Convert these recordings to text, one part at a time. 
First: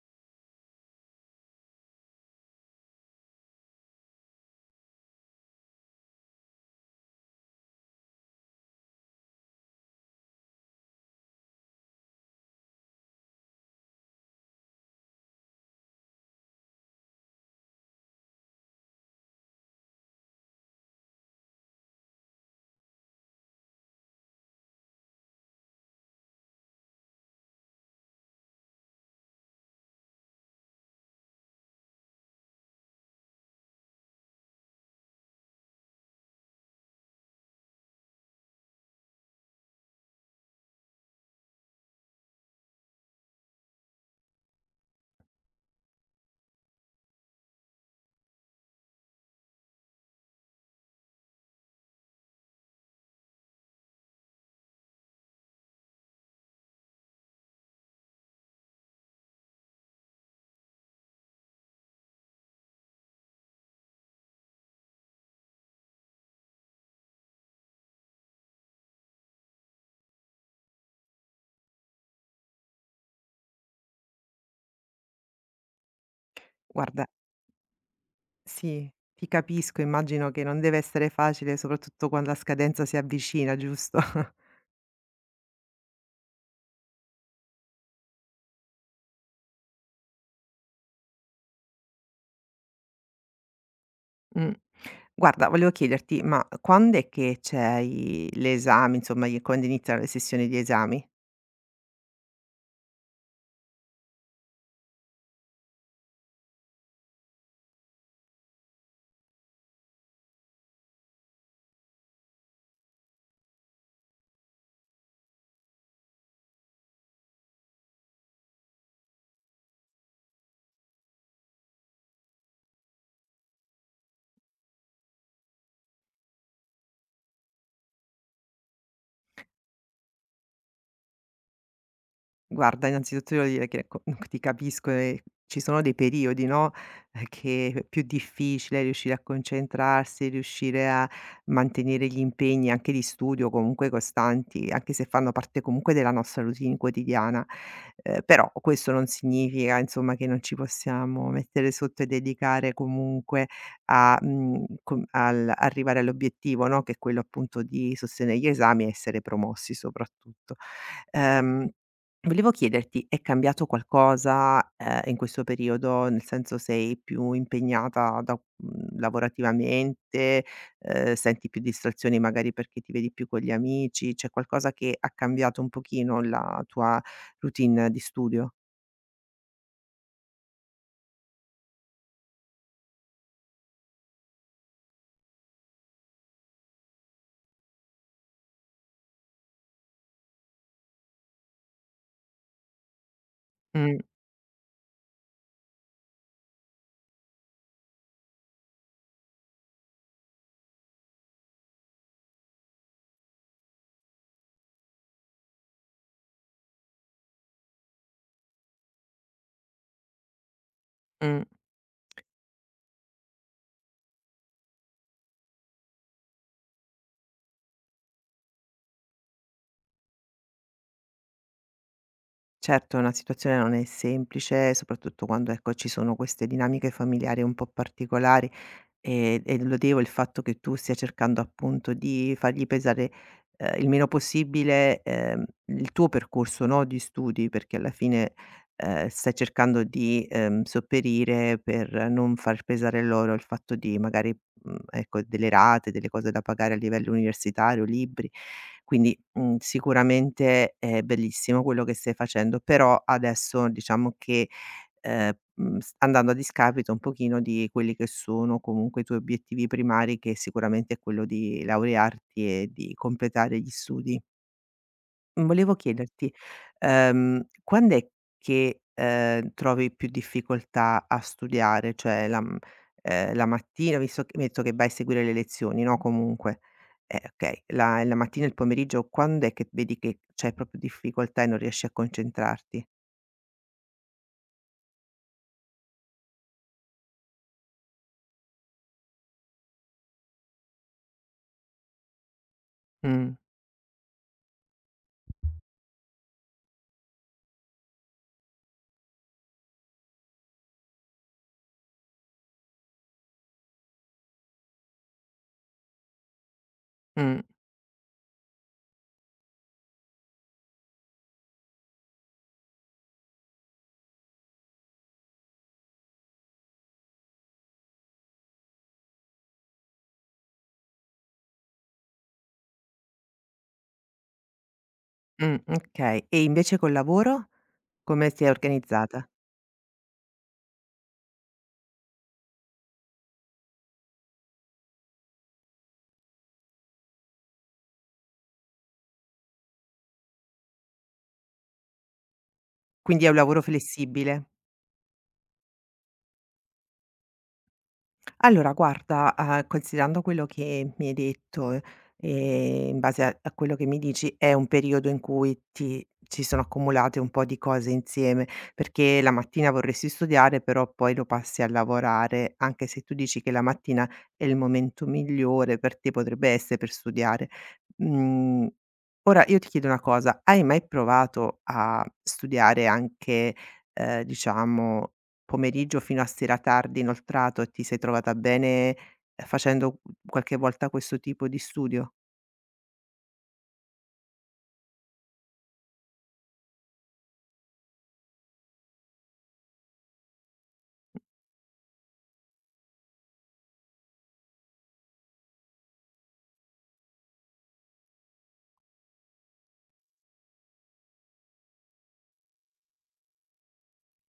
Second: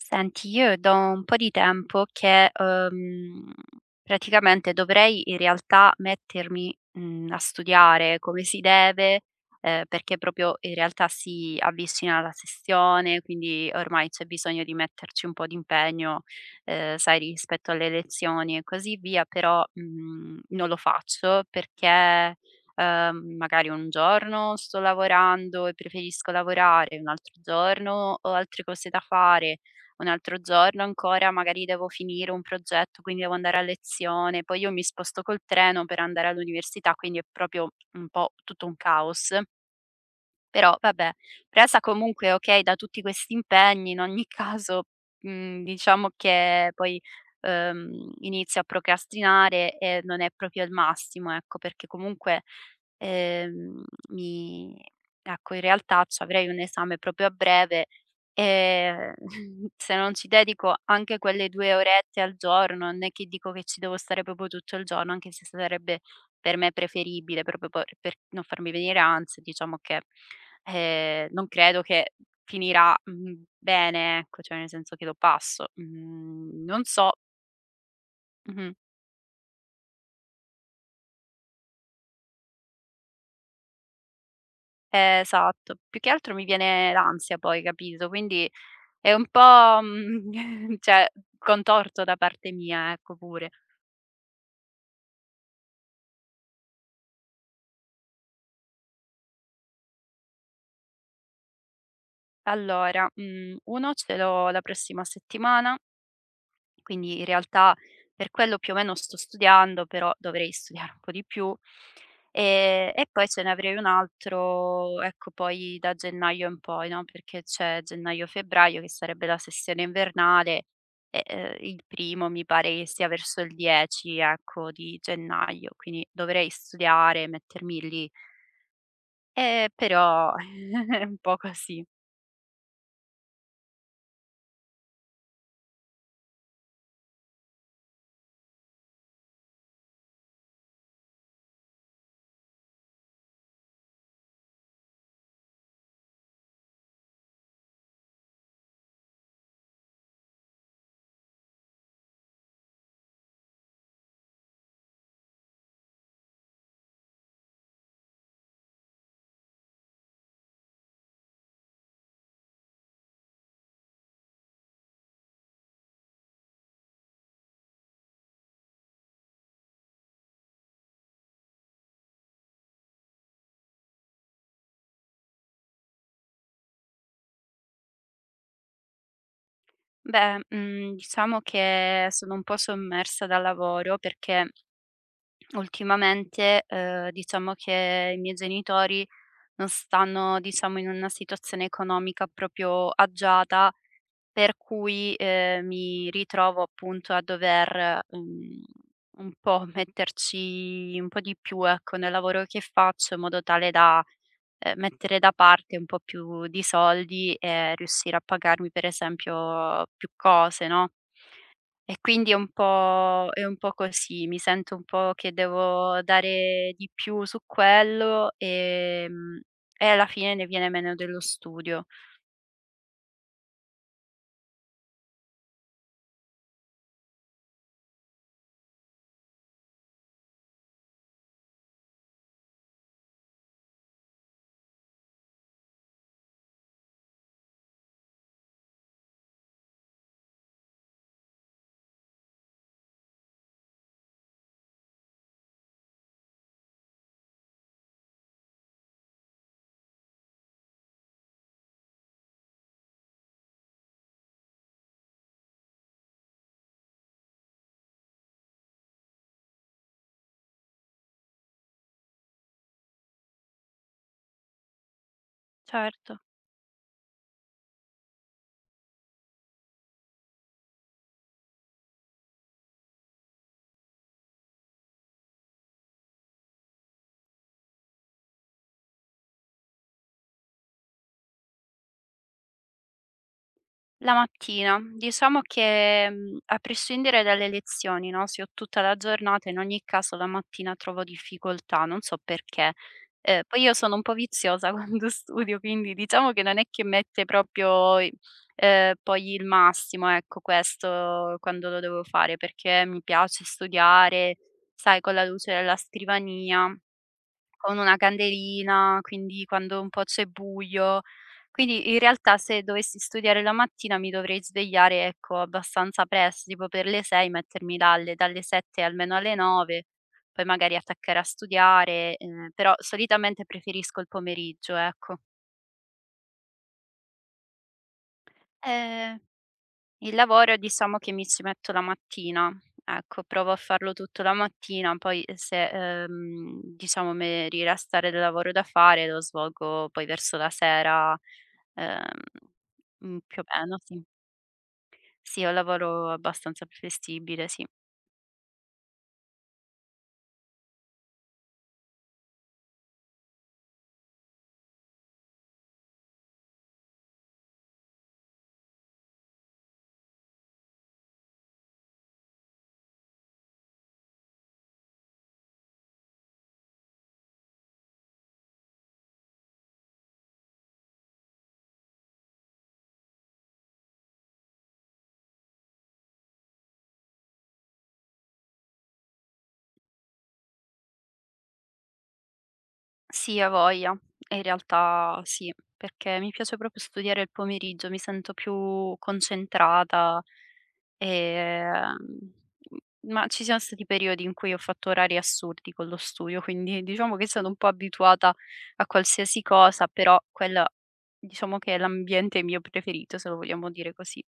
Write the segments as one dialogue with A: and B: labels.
A: Senti, io è da un po' di tempo che, praticamente dovrei in realtà mettermi, a studiare come si deve, perché proprio in realtà si avvicina la sessione, quindi ormai c'è bisogno di metterci un po' di impegno, sai, rispetto alle lezioni e così via, però, non lo faccio perché, magari un giorno sto lavorando e preferisco lavorare, un altro giorno ho altre cose da fare, un altro giorno ancora magari devo finire un progetto, quindi devo andare a lezione, poi io mi sposto col treno per andare all'università, quindi è proprio un po' tutto un caos. Però vabbè, presa comunque okay da tutti questi impegni, in ogni caso, diciamo che poi, inizio a procrastinare e non è proprio il massimo, ecco, perché comunque ehm, mi ecco, in realtà c'avrei un esame proprio a breve e se non ci dedico anche quelle 2 orette al giorno, non è che dico che ci devo stare proprio tutto il giorno, anche se sarebbe per me preferibile, proprio per non farmi venire ansia, diciamo che, non credo che finirà, bene, ecco, cioè nel senso che lo passo. Mhmm, Non
B: Guarda,
A: so. Mh-mh,
B: sì, ti capisco, immagino che non deve essere facile, soprattutto quando la scadenza si avvicina, giusto?
A: esatto. Più che altro mi viene l'ansia poi, capito, quindi è un po', cioè contorto da parte mia, ecco pure.
B: Mh. Guarda, volevo chiederti, ma quand'è che c'hai l'esame, insomma, i quando iniziano le sessioni di esami?
A: Allora, 1 ce l'ho la prossima settimana, quindi in realtà per quello più o meno sto studiando, però dovrei studiare un po' di più. E poi ce ne avrei un altro, ecco, poi da gennaio in poi, no, perché c'è gennaio-febbraio che sarebbe la sessione invernale e, il primo mi pare che sia verso il 10, ecco, di gennaio, quindi dovrei studiare, mettermi lì. Però è un po' così.
B: Guarda, innanzitutto devo dire che ecco, ti capisco e ci sono dei periodi, no, che è più difficile riuscire a concentrarsi, riuscire a mantenere gli impegni anche di studio comunque costanti, anche se fanno parte comunque della nostra routine quotidiana. Però questo non significa, insomma, che non ci possiamo mettere sotto e dedicare comunque a, arrivare all'obiettivo, no, che è quello appunto di sostenere gli esami e essere promossi soprattutto. Ehm, Volevo chiederti, è cambiato qualcosa, in questo periodo? Nel senso, sei più impegnata da lavorativamente, senti più distrazioni magari perché ti vedi più con gli amici? C'è qualcosa che ha cambiato un pochino la tua routine di studio?
A: Beh, diciamo che sono un po' sommersa dal lavoro perché ultimamente, diciamo che i miei genitori non stanno, diciamo, in una situazione economica proprio agiata,
B: Mh,
A: per cui, mi ritrovo appunto a dover, un po' metterci un po' di più, ecco, nel lavoro che faccio in modo tale da, mettere da parte un po' più di soldi e riuscire a pagarmi per esempio più cose, no?
B: mh.
A: E quindi è un po' così, mi sento un po' che devo dare di più su quello, e alla fine ne viene meno dello studio.
B: Certo, la situazione non è semplice, soprattutto quando, ecco, ci sono queste dinamiche familiari un po' particolari e lodevo il fatto che tu stia cercando appunto di fargli pesare, il meno possibile, il tuo percorso, no, di studi, perché alla fine, stai cercando di, sopperire per non far pesare loro il fatto di magari, ecco, delle rate, delle cose da pagare a livello universitario, libri. Quindi sicuramente è bellissimo quello che stai facendo, però adesso diciamo che, s andando a discapito un pochino di quelli che sono comunque i tuoi obiettivi primari, che sicuramente è quello di laurearti e di completare gli studi. Mhmm, Volevo
A: Certo.
B: chiederti, quand'è che, trovi più difficoltà a studiare? La mattina visto che mi hai detto che vai a seguire le lezioni, no, comunque. Okay, la mattina e il pomeriggio quand'è che vedi che c'hai proprio difficoltà e non riesci a concentrarti?
A: La mattina, diciamo che, a prescindere dalle lezioni, no, se ho tutta la giornata, in ogni caso la mattina trovo difficoltà, non so perché.
B: Mh,
A: Poi io sono un po' viziosa quando studio, quindi diciamo che non è che mette proprio i poi il massimo, ecco, questo quando lo devo fare, perché mi piace studiare, sai, con la luce della scrivania.
B: mh,
A: Con una candelina, quindi quando un po' c'è buio. Quindi in realtà se dovessi studiare la mattina mi dovrei svegliare, ecco, abbastanza presto, tipo per le 6, mettermi là alle dalle 7 almeno alle 9, poi magari attaccare a studiare, però solitamente preferisco il pomeriggio, ecco.
B: okay. E invece col lavoro come sei
A: Ehm
B: organizzata?
A: Il lavoro, diciamo che mi ci metto la mattina, ecco, provo a farlo tutto la mattina, poi se, diciamo mi riresta del lavoro da fare, lo svolgo poi verso la sera, ehm,
B: Quindi è un
A: più o
B: lavoro
A: meno sì.
B: flessibile?
A: Sì, è un lavoro abbastanza flessibile, sì.
B: Allora guarda, considerando quello che mi hai detto, in base a quello che mi dici, è un periodo in cui ti ci sono accumulate un po' di cose insieme, perché la mattina vorresti studiare, però poi lo passi a lavorare, anche se tu dici che la mattina è il momento migliore per te, potrebbe essere per studiare. Mhmm, ora io ti chiedo una cosa: hai mai provato a studiare anche, diciamo pomeriggio fino a sera tardi inoltrato e ti sei trovata bene, facendo qualche volta questo tipo di studio?
A: Sì, a voglia. E in realtà sì, perché mi piace proprio studiare il pomeriggio, mi sento più concentrata, ehm, ma ci sono stati periodi in cui ho fatto orari assurdi con lo studio, quindi diciamo che sono un po' abituata a qualsiasi cosa, però quella, diciamo, che è l'ambiente mio preferito, se lo vogliamo dire così.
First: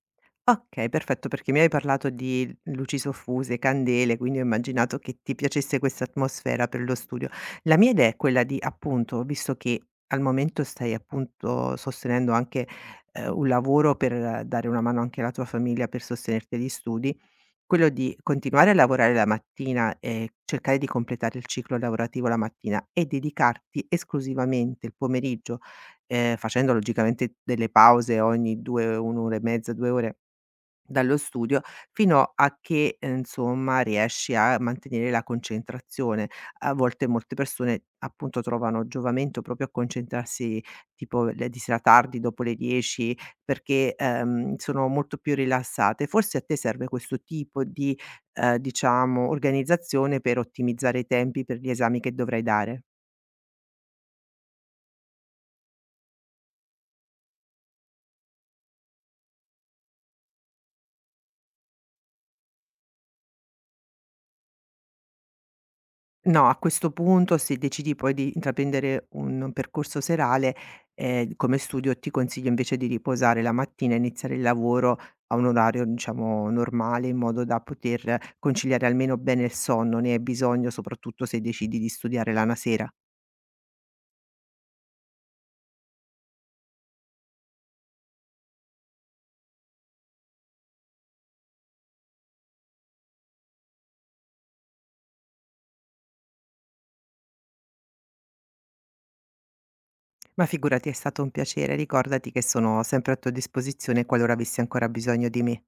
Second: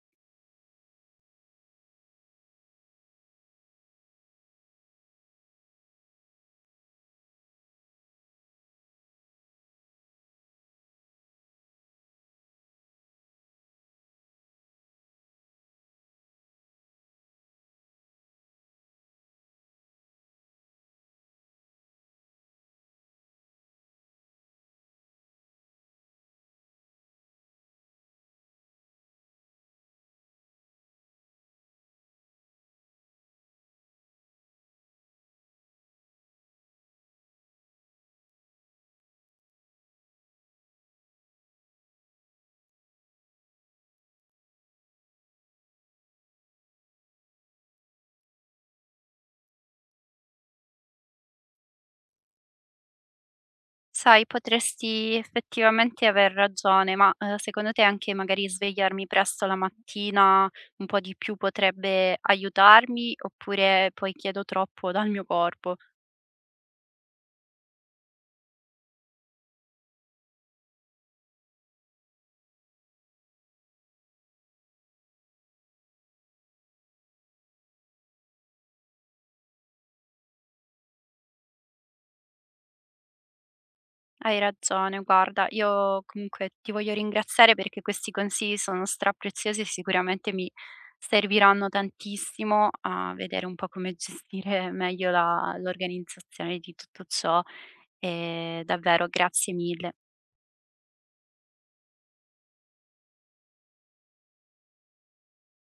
B: Okay, perfetto, perché mi hai parlato di luci soffuse, candele, quindi ho immaginato che ti piacesse questa atmosfera per lo studio. La mia idea è quella di appunto, visto che al momento stai appunto sostenendo anche, un lavoro per dare una mano anche alla tua famiglia per sostenerti gli studi, quello di continuare a lavorare la mattina e cercare di completare il ciclo lavorativo la mattina e dedicarti esclusivamente il pomeriggio, facendo logicamente delle pause ogni 2, 1 ora e mezza, 2 ore dallo studio fino a che, insomma, riesci a mantenere la concentrazione. A volte molte persone, appunto, trovano giovamento proprio a concentrarsi tipo le di sera tardi, dopo le 10, perché, sono molto più rilassate. Forse a te serve questo tipo di, diciamo, organizzazione per ottimizzare i tempi per gli esami che dovrai dare.
A: Sai, potresti effettivamente aver ragione, ma, secondo te anche magari svegliarmi presto la mattina un po' di più potrebbe aiutarmi, oppure poi chiedo troppo dal mio corpo?
B: No, a questo punto se decidi poi di intraprendere un percorso serale, come studio ti consiglio invece di riposare la mattina e iniziare il lavoro a un orario, diciamo, normale, in modo da poter conciliare almeno bene il sonno. Ne hai bisogno soprattutto se decidi di studiare la na sera.
A: Hai ragione, guarda, io comunque ti voglio ringraziare perché questi consigli sono strapreziosi e sicuramente mi serviranno tantissimo a vedere un po' come gestire meglio la l'organizzazione di tutto ciò e davvero grazie mille.
B: Ma figurati, è stato un piacere. Ricordati che sono sempre a tua disposizione qualora avessi ancora bisogno di me.